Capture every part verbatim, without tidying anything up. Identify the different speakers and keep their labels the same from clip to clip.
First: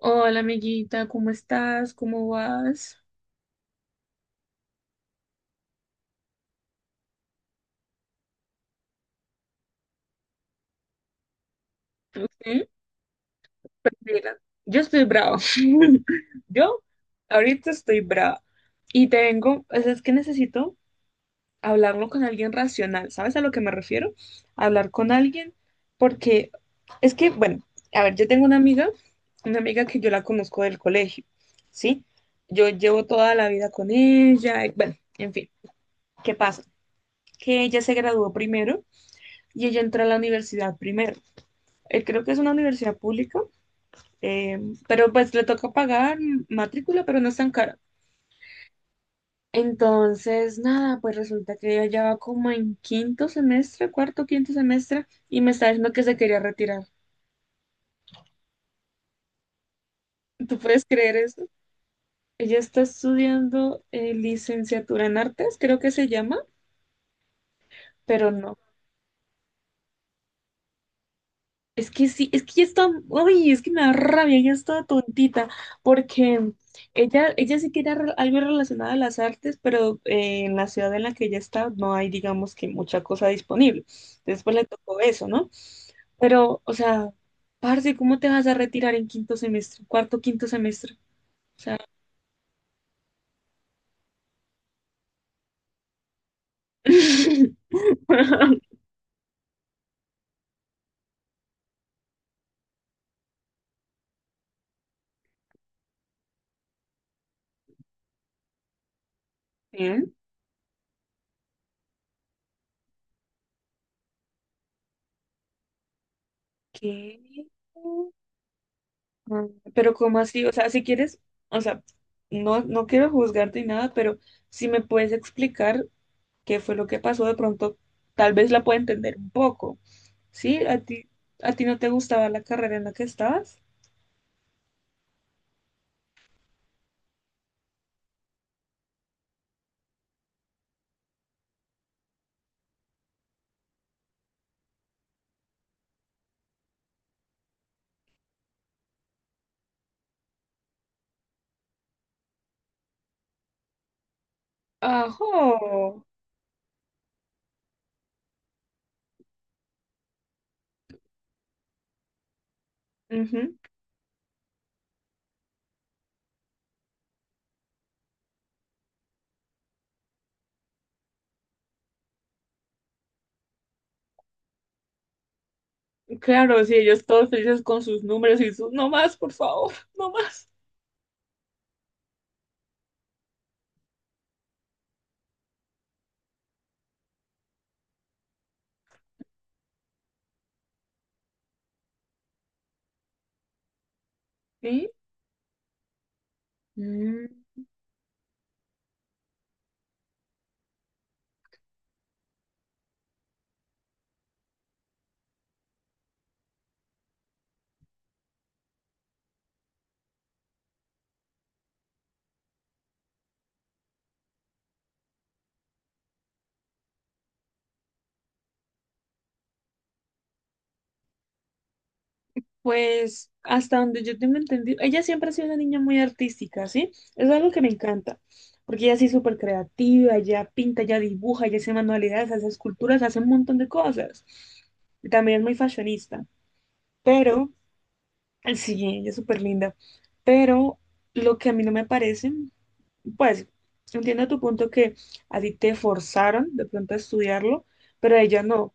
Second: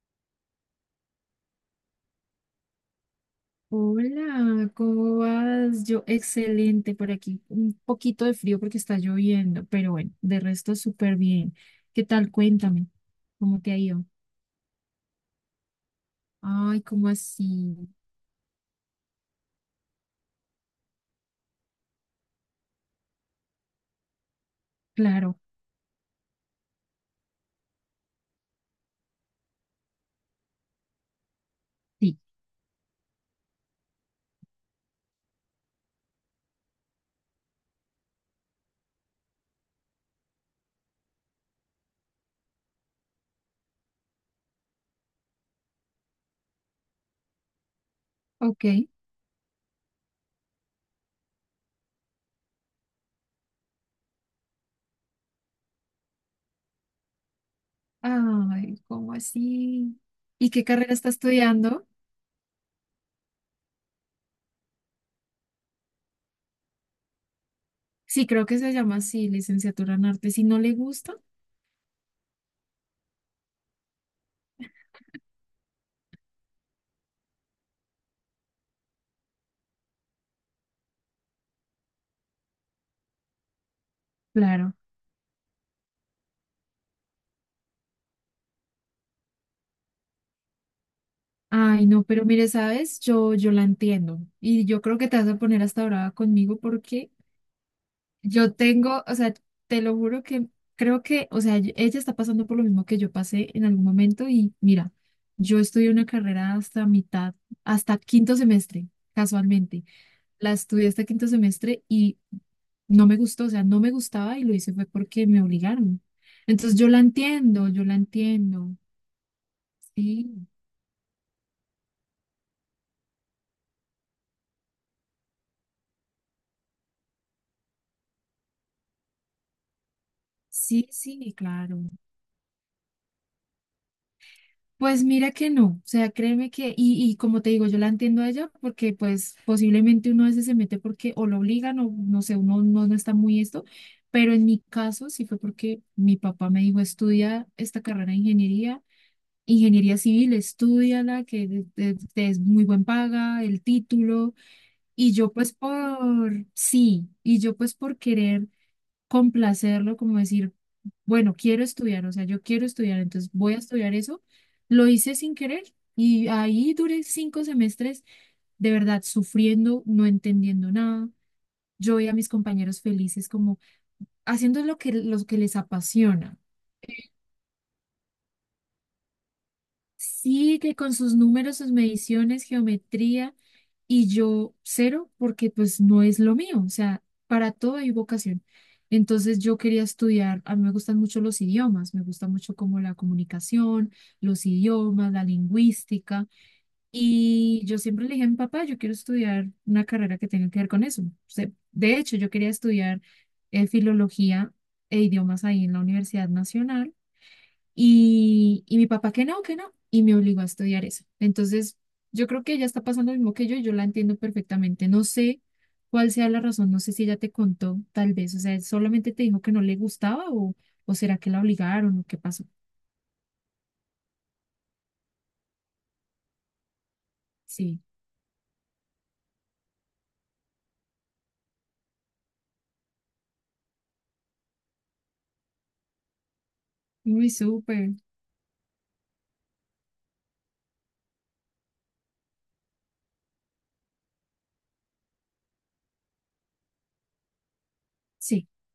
Speaker 1: Hola, amiguita, ¿cómo estás? ¿Cómo vas?
Speaker 2: Hola, ¿cómo vas? Yo, excelente por aquí. Un poquito de frío porque está lloviendo, pero bueno, de resto súper bien. ¿Qué tal?
Speaker 1: Ujú.
Speaker 2: Cuéntame, ¿cómo te ha
Speaker 1: Pues
Speaker 2: ido?
Speaker 1: mira, yo estoy brava. Yo
Speaker 2: Ay, ¿cómo
Speaker 1: ahorita
Speaker 2: así?
Speaker 1: estoy brava. Y te vengo, o sea, es que necesito hablarlo con alguien racional. ¿Sabes a lo que me refiero? Hablar con
Speaker 2: Claro,
Speaker 1: alguien, porque es que, bueno, a ver, yo tengo una amiga, una amiga que yo la conozco del colegio, ¿sí?
Speaker 2: sí.
Speaker 1: Yo llevo toda la vida con ella. y Bueno, en fin, ¿qué pasa? Que ella se graduó primero y ella entró a la universidad primero. Eh, creo que es una universidad pública, eh, pero pues le toca pagar matrícula, pero no es tan cara.
Speaker 2: Ok.
Speaker 1: Entonces, nada, pues resulta que ella ya va como en quinto semestre, cuarto, quinto semestre, y me está diciendo que se quería retirar.
Speaker 2: Ay, ¿cómo así? ¿Y
Speaker 1: ¿Tú
Speaker 2: qué
Speaker 1: puedes
Speaker 2: carrera está
Speaker 1: creer eso?
Speaker 2: estudiando?
Speaker 1: Ella está estudiando eh, licenciatura en artes, creo que se llama,
Speaker 2: Sí,
Speaker 1: pero
Speaker 2: creo
Speaker 1: no.
Speaker 2: que se llama así, licenciatura en arte. Si no le gusta,
Speaker 1: Es que sí, es que ya está, ay, es que me da rabia, ya está tontita, porque ella, ella sí quería re- algo relacionado a las artes, pero eh, en la ciudad en la que ella está no hay, digamos, que mucha cosa disponible. Después le
Speaker 2: claro.
Speaker 1: tocó eso, ¿no? Pero, o sea, parce, ¿cómo te vas a retirar en quinto semestre, cuarto, quinto semestre? O sea,
Speaker 2: Ay, no, pero mire, ¿sabes? Yo, yo la entiendo. Y yo creo que te vas a poner hasta brava conmigo porque yo tengo, o sea, te lo juro que creo que, o sea, yo- ella está pasando por lo mismo que yo pasé en algún momento y mira, yo estudié una carrera hasta mitad, hasta quinto semestre, casualmente.
Speaker 1: ¿eh?
Speaker 2: La estudié hasta quinto semestre y no me gustó, o sea, no me gustaba y lo hice fue porque me obligaron. Entonces yo la
Speaker 1: ¿Qué?
Speaker 2: entiendo, yo la entiendo.
Speaker 1: Mm. Pero ¿cómo así?
Speaker 2: Sí,
Speaker 1: O sea, si quieres, o sea, no, no quiero juzgarte ni nada, pero si me puedes explicar qué fue lo que pasó, de pronto tal vez la pueda entender un poco. ¿Sí? ¿A
Speaker 2: sí,
Speaker 1: ti,
Speaker 2: sí,
Speaker 1: a ti
Speaker 2: claro.
Speaker 1: no te gustaba la carrera en la que estabas?
Speaker 2: Pues mira que no, o sea, créeme que, y, y como te digo, yo la entiendo a ella porque pues posiblemente uno a veces se mete porque o lo obligan o no sé, uno no, no está muy esto, pero en mi caso sí fue porque mi papá me dijo, estudia esta carrera de ingeniería, ingeniería civil, estúdiala, que de- de- te es muy buen paga, el título, y yo
Speaker 1: Ajo.
Speaker 2: pues por, sí, y yo pues por querer complacerlo, como decir, bueno, quiero estudiar, o sea, yo quiero estudiar, entonces voy
Speaker 1: Ujú.
Speaker 2: a estudiar eso. Lo hice sin querer y ahí duré cinco semestres de verdad sufriendo, no entendiendo nada. Yo veía a mis compañeros felices como haciendo lo que, lo que les apasiona.
Speaker 1: Claro, sí, ellos todos felices con sus números y sus, no más, por favor, no más.
Speaker 2: Sí, que con sus números, sus mediciones, geometría, y yo cero, porque pues no es lo mío, o sea, para todo hay vocación. Entonces yo quería estudiar, a mí me gustan mucho los idiomas, me gusta mucho como la comunicación, los
Speaker 1: ¿Sí?
Speaker 2: idiomas, la lingüística, y yo siempre le dije a mi papá, yo quiero estudiar una carrera que tenga que ver con eso. O sea, de hecho, yo quería estudiar eh, filología e idiomas ahí en la Universidad Nacional y, y mi papá que no, que no, y me obligó a estudiar eso. Entonces, yo creo que ella está pasando lo mismo que yo y yo la entiendo perfectamente. No sé cuál sea la razón, no sé si ella te contó, tal vez, o sea, solamente te dijo que no le gustaba o, o será que la obligaron o qué pasó.
Speaker 1: Pues hasta donde yo tengo entendido, ella siempre ha sido una niña muy artística, ¿sí? Es algo que me
Speaker 2: Sí,
Speaker 1: encanta, porque ella sí es súper creativa, ella pinta, ella dibuja, ella hace manualidades, hace esculturas, hace un montón de cosas. Y también es muy fashionista,
Speaker 2: muy
Speaker 1: pero,
Speaker 2: súper.
Speaker 1: sí, ella es súper linda, pero lo que a mí no me parece, pues, entiendo tu punto que a ti te forzaron de pronto a estudiarlo, pero a ella
Speaker 2: Sí,
Speaker 1: no.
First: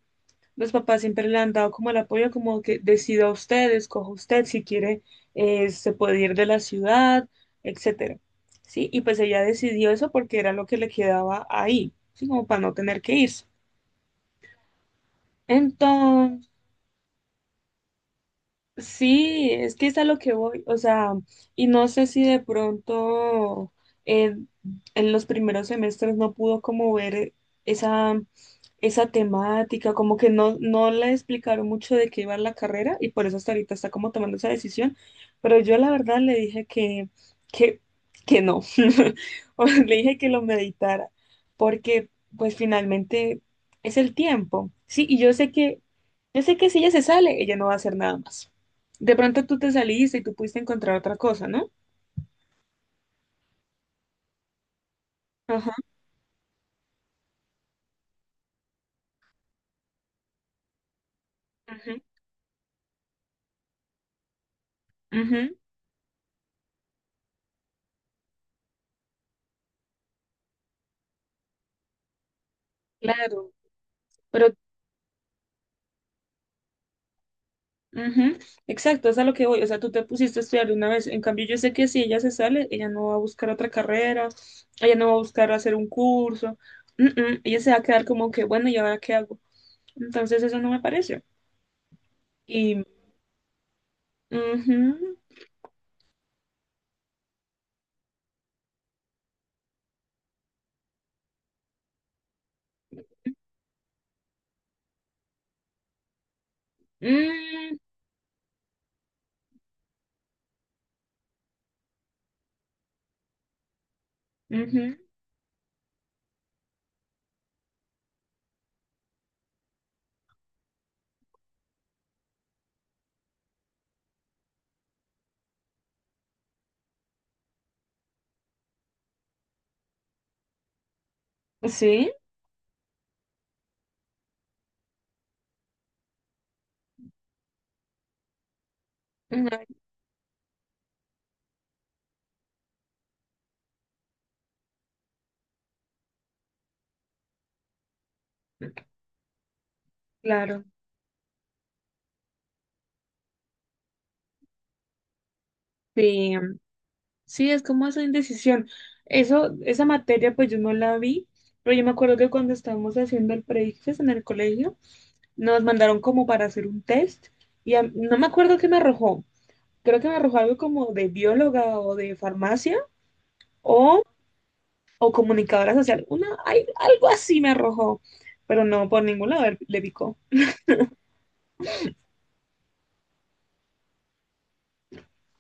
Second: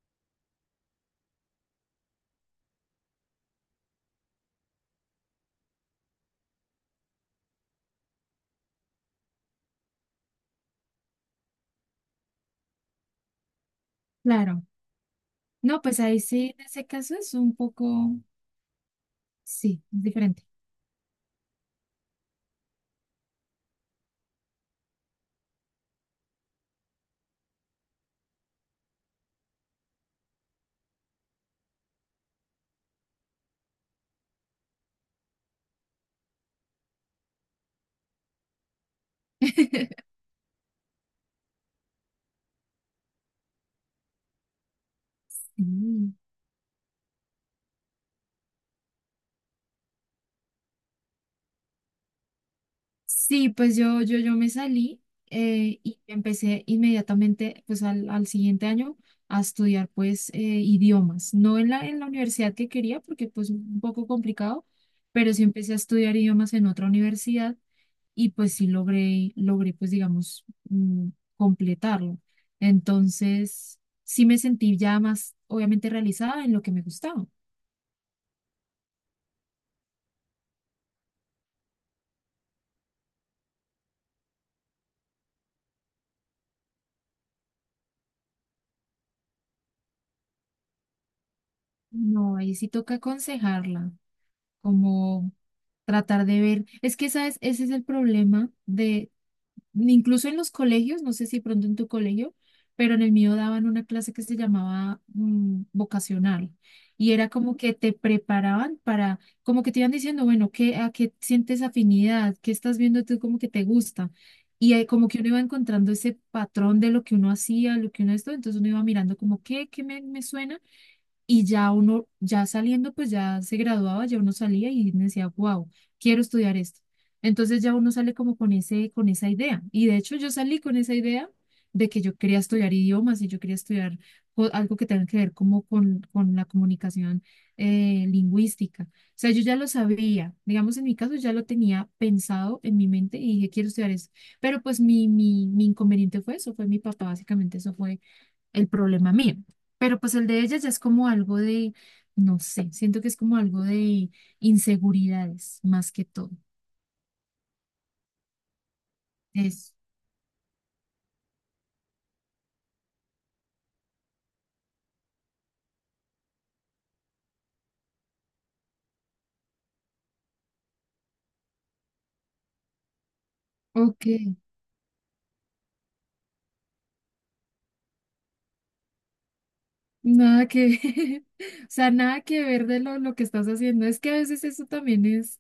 Speaker 1: Los papás siempre le han dado como el apoyo, como que decida usted, escoja usted si quiere, eh, se puede ir de la ciudad, etcétera. Sí, y pues ella decidió eso porque era lo que le quedaba ahí, ¿sí? Como para no tener que irse.
Speaker 2: claro. No, pues ahí sí, en ese caso es un poco,
Speaker 1: Sí, es
Speaker 2: sí,
Speaker 1: que es
Speaker 2: es
Speaker 1: a lo que
Speaker 2: diferente.
Speaker 1: voy, o sea, y no sé si de pronto eh, en los primeros semestres no pudo como ver esa, esa temática, como que no, no le explicaron mucho de qué iba la carrera y por eso hasta ahorita está como tomando esa decisión, pero yo la verdad le dije que, que, que no, o le dije que lo meditara, porque pues finalmente es el tiempo, sí, y yo sé que,
Speaker 2: Sí.
Speaker 1: yo sé que si ella se sale, ella no va a hacer nada más. De pronto tú te saliste y tú pudiste encontrar otra cosa, ¿no?
Speaker 2: Sí, pues yo, yo, yo me salí
Speaker 1: Ajá,
Speaker 2: eh, y empecé inmediatamente, pues al, al siguiente año, a estudiar pues eh, idiomas. No en la,
Speaker 1: ujú,
Speaker 2: en la universidad que quería, porque pues un poco complicado, pero sí
Speaker 1: ujú,
Speaker 2: empecé a estudiar idiomas en otra universidad y pues sí logré, logré pues digamos mm, completarlo.
Speaker 1: claro,
Speaker 2: Entonces sí me
Speaker 1: pero,
Speaker 2: sentí ya más obviamente realizada en lo que me gustaba.
Speaker 1: ujú, exacto, es a lo que voy, o sea, tú te pusiste a estudiar de una vez, en cambio yo sé que si ella se sale, ella no va a buscar otra carrera, ella no va a buscar hacer un curso, mm, ella se va a quedar como que, bueno, ¿y ahora qué hago? Entonces eso no me parece.
Speaker 2: No, ahí sí
Speaker 1: Y,
Speaker 2: toca aconsejarla.
Speaker 1: ujú,
Speaker 2: Como tratar de ver. Es que, ¿sabes? Ese es el problema de, incluso en los colegios, no sé si pronto en tu colegio, pero en el mío daban una clase que se llamaba mm, vocacional. Y era como que
Speaker 1: mm,
Speaker 2: te preparaban para, como que te iban diciendo, bueno, ¿qué, a qué sientes afinidad? ¿Qué estás viendo tú como que te gusta? Y eh,
Speaker 1: ujú,
Speaker 2: como que uno iba encontrando ese patrón de lo que uno hacía, lo que uno esto, entonces uno iba mirando como, ¿qué, qué me, me suena? Y ya uno, ya saliendo, pues ya se graduaba, ya uno salía y decía, wow, quiero estudiar esto. Entonces ya uno sale como con ese, con esa idea. Y de hecho yo salí con esa idea de que
Speaker 1: sí,
Speaker 2: yo quería estudiar idiomas y yo quería estudiar co- algo que tenga que ver como con, con la comunicación eh, lingüística. O sea, yo ya lo
Speaker 1: ujú,
Speaker 2: sabía, digamos en mi caso ya lo tenía pensado en mi mente y dije, quiero estudiar esto. Pero pues mi, mi, mi inconveniente fue eso, fue mi papá, básicamente eso el problema mío. Pero pues el de ella
Speaker 1: claro,
Speaker 2: ya es como algo de, no sé, siento que es como algo de inseguridades más que todo.
Speaker 1: sí, sí, es como esa indecisión. Eso,
Speaker 2: Eso.
Speaker 1: esa materia, pues yo no la vi, pero yo me acuerdo que cuando estábamos haciendo el pre en el colegio, nos mandaron como para hacer un test y a- no me acuerdo qué me arrojó. Creo que me arrojó algo como de bióloga o de farmacia o,
Speaker 2: Ok,
Speaker 1: o comunicadora social. Una, ay, algo así me arrojó, pero no, por ningún lado le le picó.
Speaker 2: nada que, o sea, nada que ver de lo, lo que estás haciendo. Es que a veces eso también es,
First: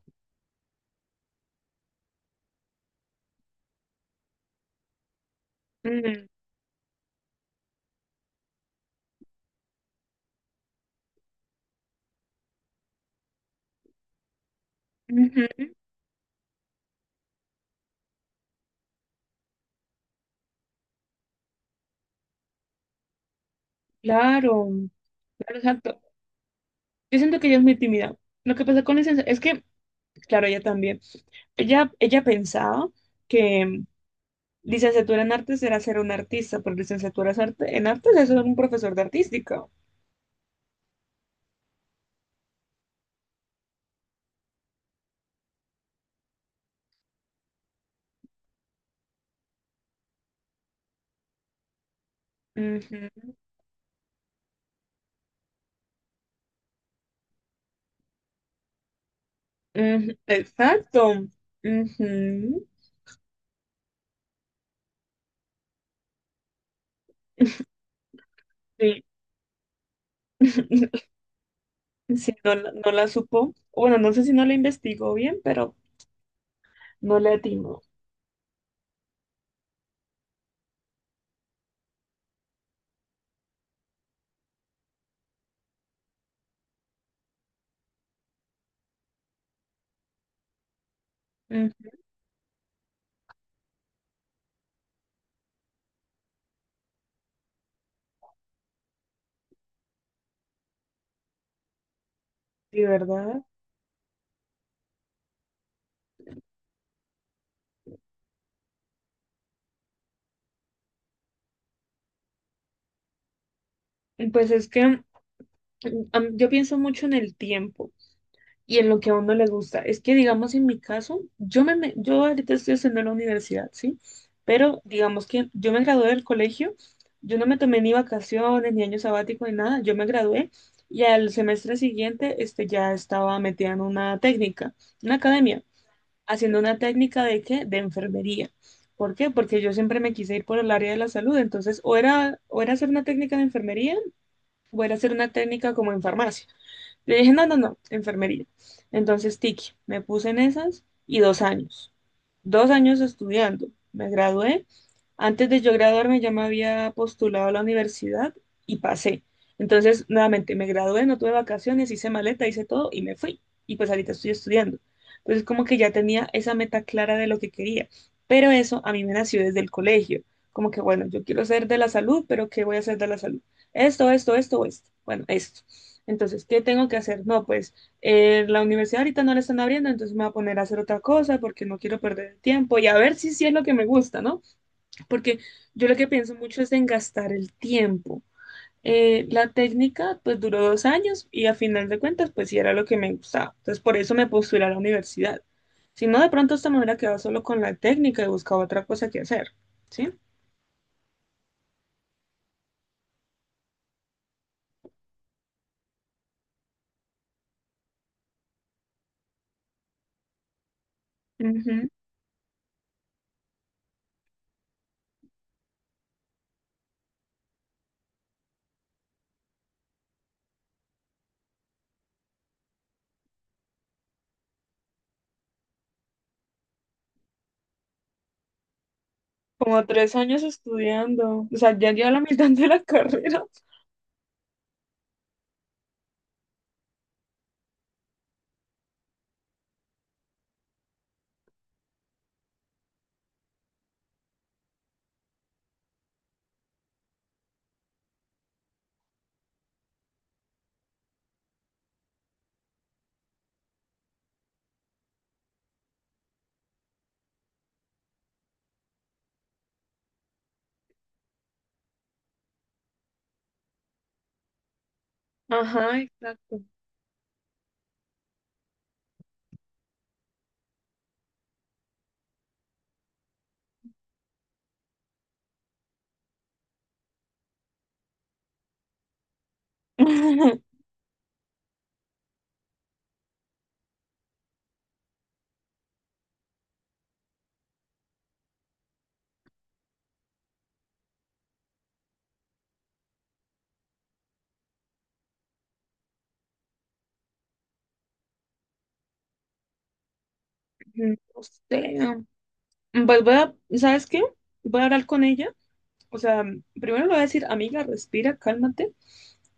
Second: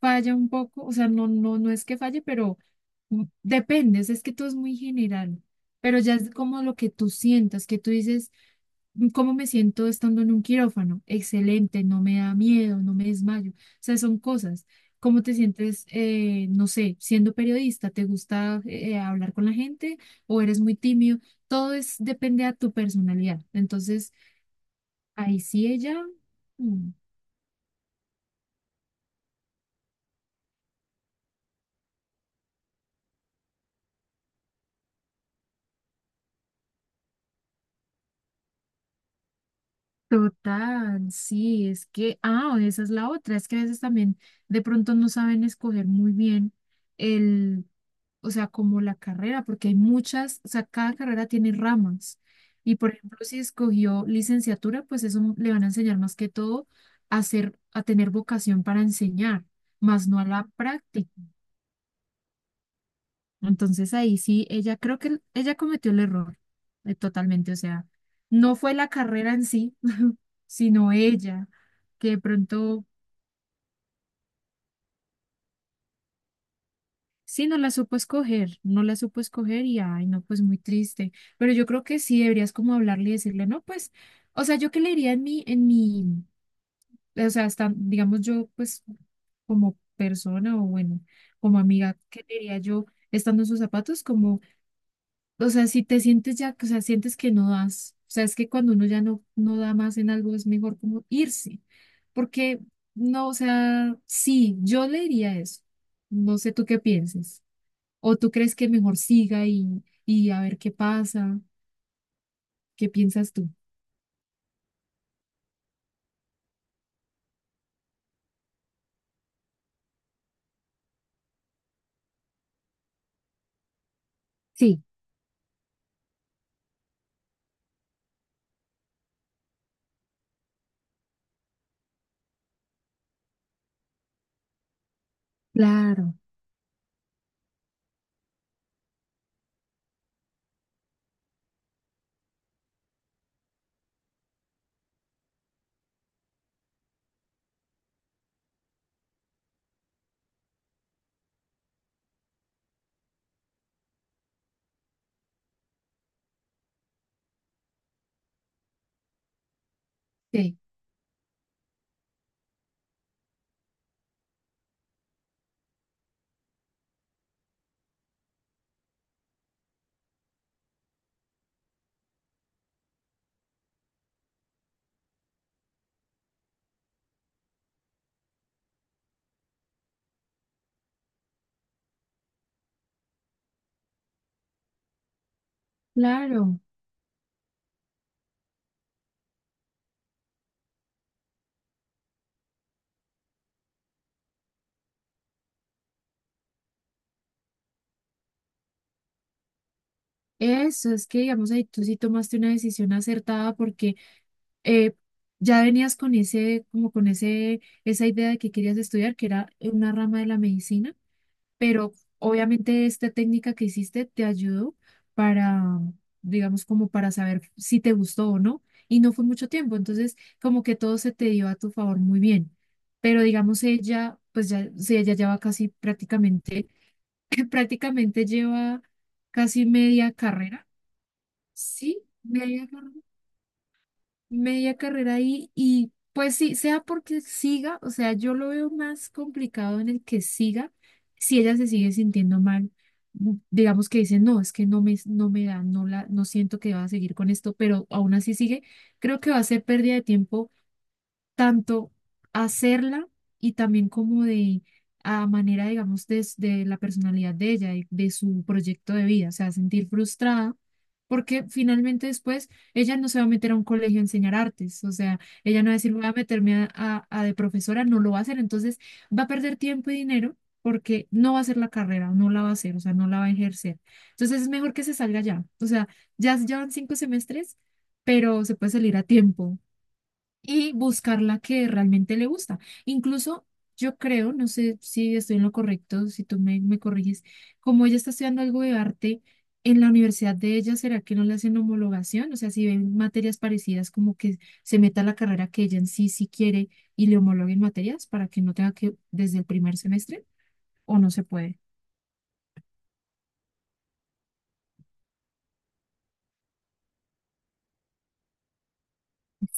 Speaker 2: falla un poco, o sea, no, no, no es que falle, pero mm, depende, o sea, es que todo es muy general, pero ya
Speaker 1: Mm,
Speaker 2: es como lo que tú sientas, que tú dices, ¿cómo me siento estando en un quirófano? Excelente, no me da miedo, no me desmayo. O sea, son cosas. ¿Cómo te
Speaker 1: ujú.
Speaker 2: sientes, eh, no sé, siendo periodista? ¿Te gusta eh, hablar con la gente o eres muy tímido? Todo es, depende a tu personalidad. Entonces,
Speaker 1: Claro,
Speaker 2: ahí
Speaker 1: claro,
Speaker 2: sí ella,
Speaker 1: exacto.
Speaker 2: mm,
Speaker 1: Yo siento que ella es muy tímida. Lo que pasa con licencia es que, claro, ella también. Ella, ella pensaba que mm, licenciatura en artes era ser un artista, pero licenciatura es arte- en artes es ser un profesor de artística.
Speaker 2: total, sí, es que, ah, esa es la otra, es que a veces también de pronto no saben escoger muy bien el, o sea, como la carrera, porque hay muchas, o sea, cada carrera tiene ramas. Y por
Speaker 1: Ujú,
Speaker 2: ejemplo, si escogió licenciatura, pues eso le van a enseñar más que todo a ser, a tener vocación para enseñar, más
Speaker 1: ujú,
Speaker 2: no a la práctica.
Speaker 1: exacto. Ujú,
Speaker 2: Entonces ahí sí, ella creo que ella cometió el error eh, totalmente, o sea, no fue la
Speaker 1: sí.
Speaker 2: carrera en sí, sino ella, que de
Speaker 1: Sí, no, la-
Speaker 2: pronto
Speaker 1: no la supo. Bueno, no sé si no la investigó bien, pero no le
Speaker 2: sí no la
Speaker 1: atinó.
Speaker 2: supo escoger, no la supo escoger y ay, no, pues muy triste, pero yo creo que sí deberías como hablarle y decirle, no, pues, o sea, yo qué le diría en mi, en mi, o sea, hasta, digamos yo, pues, como persona o bueno, como
Speaker 1: Ujú.
Speaker 2: amiga, ¿qué le diría yo estando en sus zapatos? Como, o sea, si te sientes ya, o sea, sientes que no das, o sea, es que cuando uno ya no, no da más en algo es mejor como irse, porque
Speaker 1: Sí,
Speaker 2: no, o
Speaker 1: ¿verdad?
Speaker 2: sea, sí, yo le diría eso, no sé tú qué pienses, o tú crees que mejor siga y, y a ver qué pasa, qué piensas tú.
Speaker 1: Pues es que mm, am- yo pienso mucho en el tiempo. Y en lo que a uno le gusta. Es que, digamos, en mi caso, yo, me, me- yo ahorita estoy haciendo la universidad, ¿sí? Pero
Speaker 2: Sí,
Speaker 1: digamos que yo me gradué del colegio, yo no me tomé ni vacaciones, ni año sabático, ni nada, yo me gradué y al semestre siguiente este, ya estaba metida en una técnica, una academia,
Speaker 2: claro.
Speaker 1: haciendo una técnica de qué. De enfermería. ¿Por qué? Porque yo siempre me quise ir por el área de la salud, entonces o era, o era hacer una técnica de enfermería o era hacer una técnica como en farmacia. Le dije, no, no, no, enfermería. Entonces, Tiki, me puse en esas y dos años dos años estudiando. Me gradué. Antes de yo graduarme ya me había postulado a la universidad y pasé. Entonces, nuevamente,
Speaker 2: Sí,
Speaker 1: me gradué, no tuve vacaciones, hice maleta, hice todo y me fui. Y pues ahorita estoy estudiando. Entonces, como que ya tenía esa meta clara de lo que quería. Pero eso a mí me nació desde el colegio. Como que, bueno, yo quiero ser de la salud, pero ¿qué voy a hacer de la salud? Esto, esto, esto, esto. Bueno, esto. Entonces, ¿qué tengo que hacer? No, pues eh, la universidad ahorita no la están abriendo, entonces me voy a poner a hacer otra cosa porque no quiero perder el tiempo y a ver si sí es lo que me gusta, ¿no? Porque yo lo que pienso
Speaker 2: claro,
Speaker 1: mucho es en gastar el tiempo. Eh, la técnica pues duró dos años y a final de cuentas pues sí era lo que me gustaba. Entonces por eso me postulé a la universidad. Si no, de pronto esta me hubiera quedado solo con la técnica y buscaba otra cosa que hacer, ¿sí?
Speaker 2: eso es que digamos ahí tú sí tomaste una decisión acertada porque eh, ya venías con ese, como con ese, esa idea de que querías estudiar, que era una rama de la medicina,
Speaker 1: Ujú.
Speaker 2: pero obviamente esta técnica que hiciste te ayudó para, digamos, como para saber si te gustó o no, y no fue mucho tiempo, entonces como que todo se te dio a tu favor muy bien, pero digamos ella, pues ya, sí, ella lleva casi prácticamente, prácticamente lleva casi
Speaker 1: Como
Speaker 2: media
Speaker 1: tres años
Speaker 2: carrera,
Speaker 1: estudiando, o sea, ya
Speaker 2: sí,
Speaker 1: lleva la mitad de
Speaker 2: media
Speaker 1: la
Speaker 2: carrera
Speaker 1: carrera.
Speaker 2: media carrera ahí y pues sí, sea porque siga, o sea, yo lo veo más complicado en el que siga, si ella se sigue sintiendo mal, mm, digamos que dice, no, es que no me, no me da, no la, no siento que va a seguir con esto, pero aún así sigue, creo que va a ser pérdida de tiempo tanto hacerla y también como de a manera, digamos, des- de, la personalidad de ella, de, de su proyecto de vida, o sea, sentir frustrada, porque finalmente después ella no se va a meter a un colegio a enseñar artes, o sea, ella no va a decir,
Speaker 1: Ajá,
Speaker 2: voy a meterme
Speaker 1: exacto.
Speaker 2: a, a- a de profesora, no lo va a hacer, entonces va a perder tiempo y dinero porque no va a hacer la carrera, no la va a hacer, o sea, no la va a ejercer. Entonces es mejor que se salga ya, o sea, ya llevan cinco semestres, pero se puede salir a tiempo y
Speaker 1: No
Speaker 2: buscar la que realmente le gusta. Incluso yo creo, no sé si estoy en lo correcto, si tú me, me corriges, como ella está estudiando algo de arte en la universidad de ella, ¿será que no le hacen homologación? O sea, si ven materias parecidas, como que se meta a la carrera que ella en sí sí quiere y le homologuen materias para que no tenga que desde el primer semestre o no se puede.
Speaker 1: sé. Pues voy a, ¿sabes qué? Voy a hablar con ella. O sea, mm, primero le voy a decir, amiga, respira, cálmate.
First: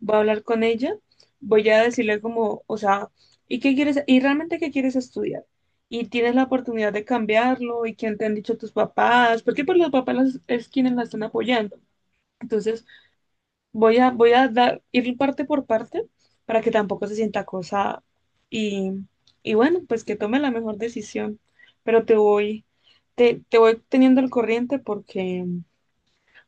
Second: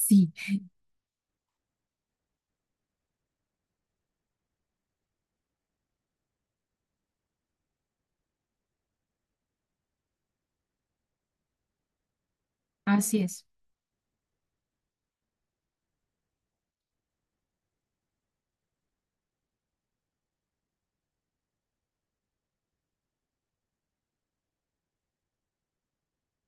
Speaker 1: Voy a hablar con ella. Voy a decirle como, o sea, ¿y qué quieres? ¿Y realmente qué quieres estudiar? Y tienes la oportunidad de cambiarlo. ¿Y quién te han dicho tus papás? Porque pues los papás las- es quienes la están apoyando. Entonces,
Speaker 2: así es.
Speaker 1: Voy a, voy a dar, ir parte por parte para que tampoco se sienta acosada. Y, y bueno, pues que tome la mejor decisión. Pero te voy, te, te voy teniendo al corriente porque,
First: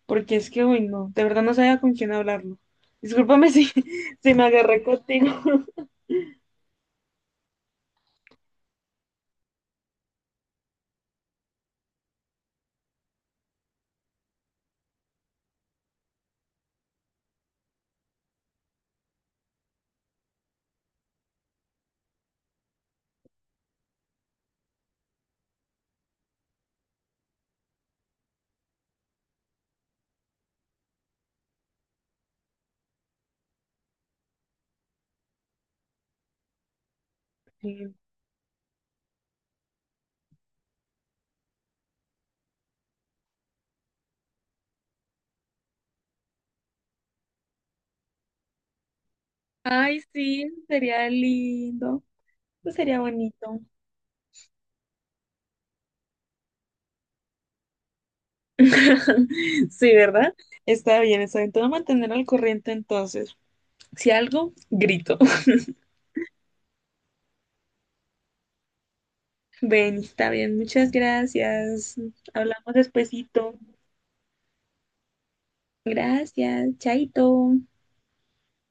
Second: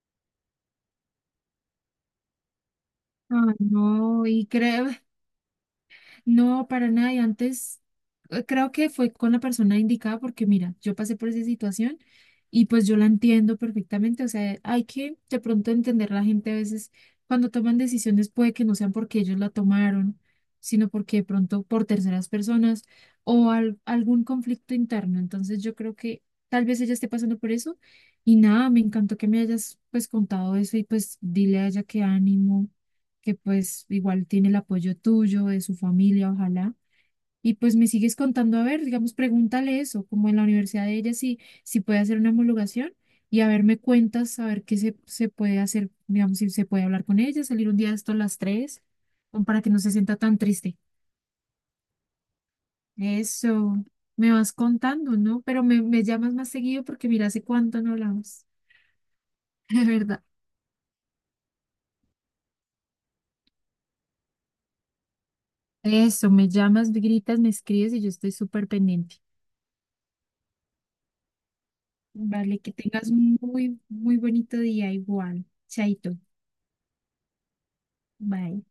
Speaker 1: porque es que hoy no, de verdad no sabía con quién hablarlo. Discúlpame
Speaker 2: Ay,
Speaker 1: si,
Speaker 2: no,
Speaker 1: si me
Speaker 2: y
Speaker 1: agarré
Speaker 2: creo,
Speaker 1: contigo.
Speaker 2: no, para nada. Y antes eh, creo que fue con la persona indicada porque mira, yo pasé por esa situación y pues yo la entiendo perfectamente. O sea, hay que de pronto entender la gente a veces cuando toman decisiones puede que no sean porque ellos la tomaron, sino porque de pronto por terceras personas o al- algún conflicto interno. Entonces yo creo que tal vez ella esté pasando por eso. Y nada, me encantó que me hayas pues contado eso y pues dile a ella que ánimo que pues igual tiene el apoyo tuyo, de su familia, ojalá. Y pues me
Speaker 1: Sí.
Speaker 2: sigues contando, a ver, digamos, pregúntale eso, como en la universidad de ella, si, si puede hacer una homologación y a ver, me cuentas, a ver qué se, se puede hacer, digamos, si se puede hablar con ella, salir un día de esto a las tres, como para que no se
Speaker 1: Ay,
Speaker 2: sienta tan
Speaker 1: sí,
Speaker 2: triste.
Speaker 1: sería lindo. Pues sería bonito.
Speaker 2: Eso, me vas contando, ¿no? Pero me, me llamas más seguido porque mira, hace cuánto no hablamos, de
Speaker 1: Sí,
Speaker 2: verdad.
Speaker 1: ¿verdad? Está bien, está bien. Te voy a mantener al corriente entonces. Si algo, grito.
Speaker 2: Eso, me llamas, me gritas, me escribes y yo estoy súper pendiente.
Speaker 1: Ven, está bien, muchas gracias.
Speaker 2: Vale,
Speaker 1: Hablamos
Speaker 2: que tengas un
Speaker 1: despuesito.
Speaker 2: muy, muy bonito día igual. Chaito.
Speaker 1: Gracias, chaito.
Speaker 2: Bye.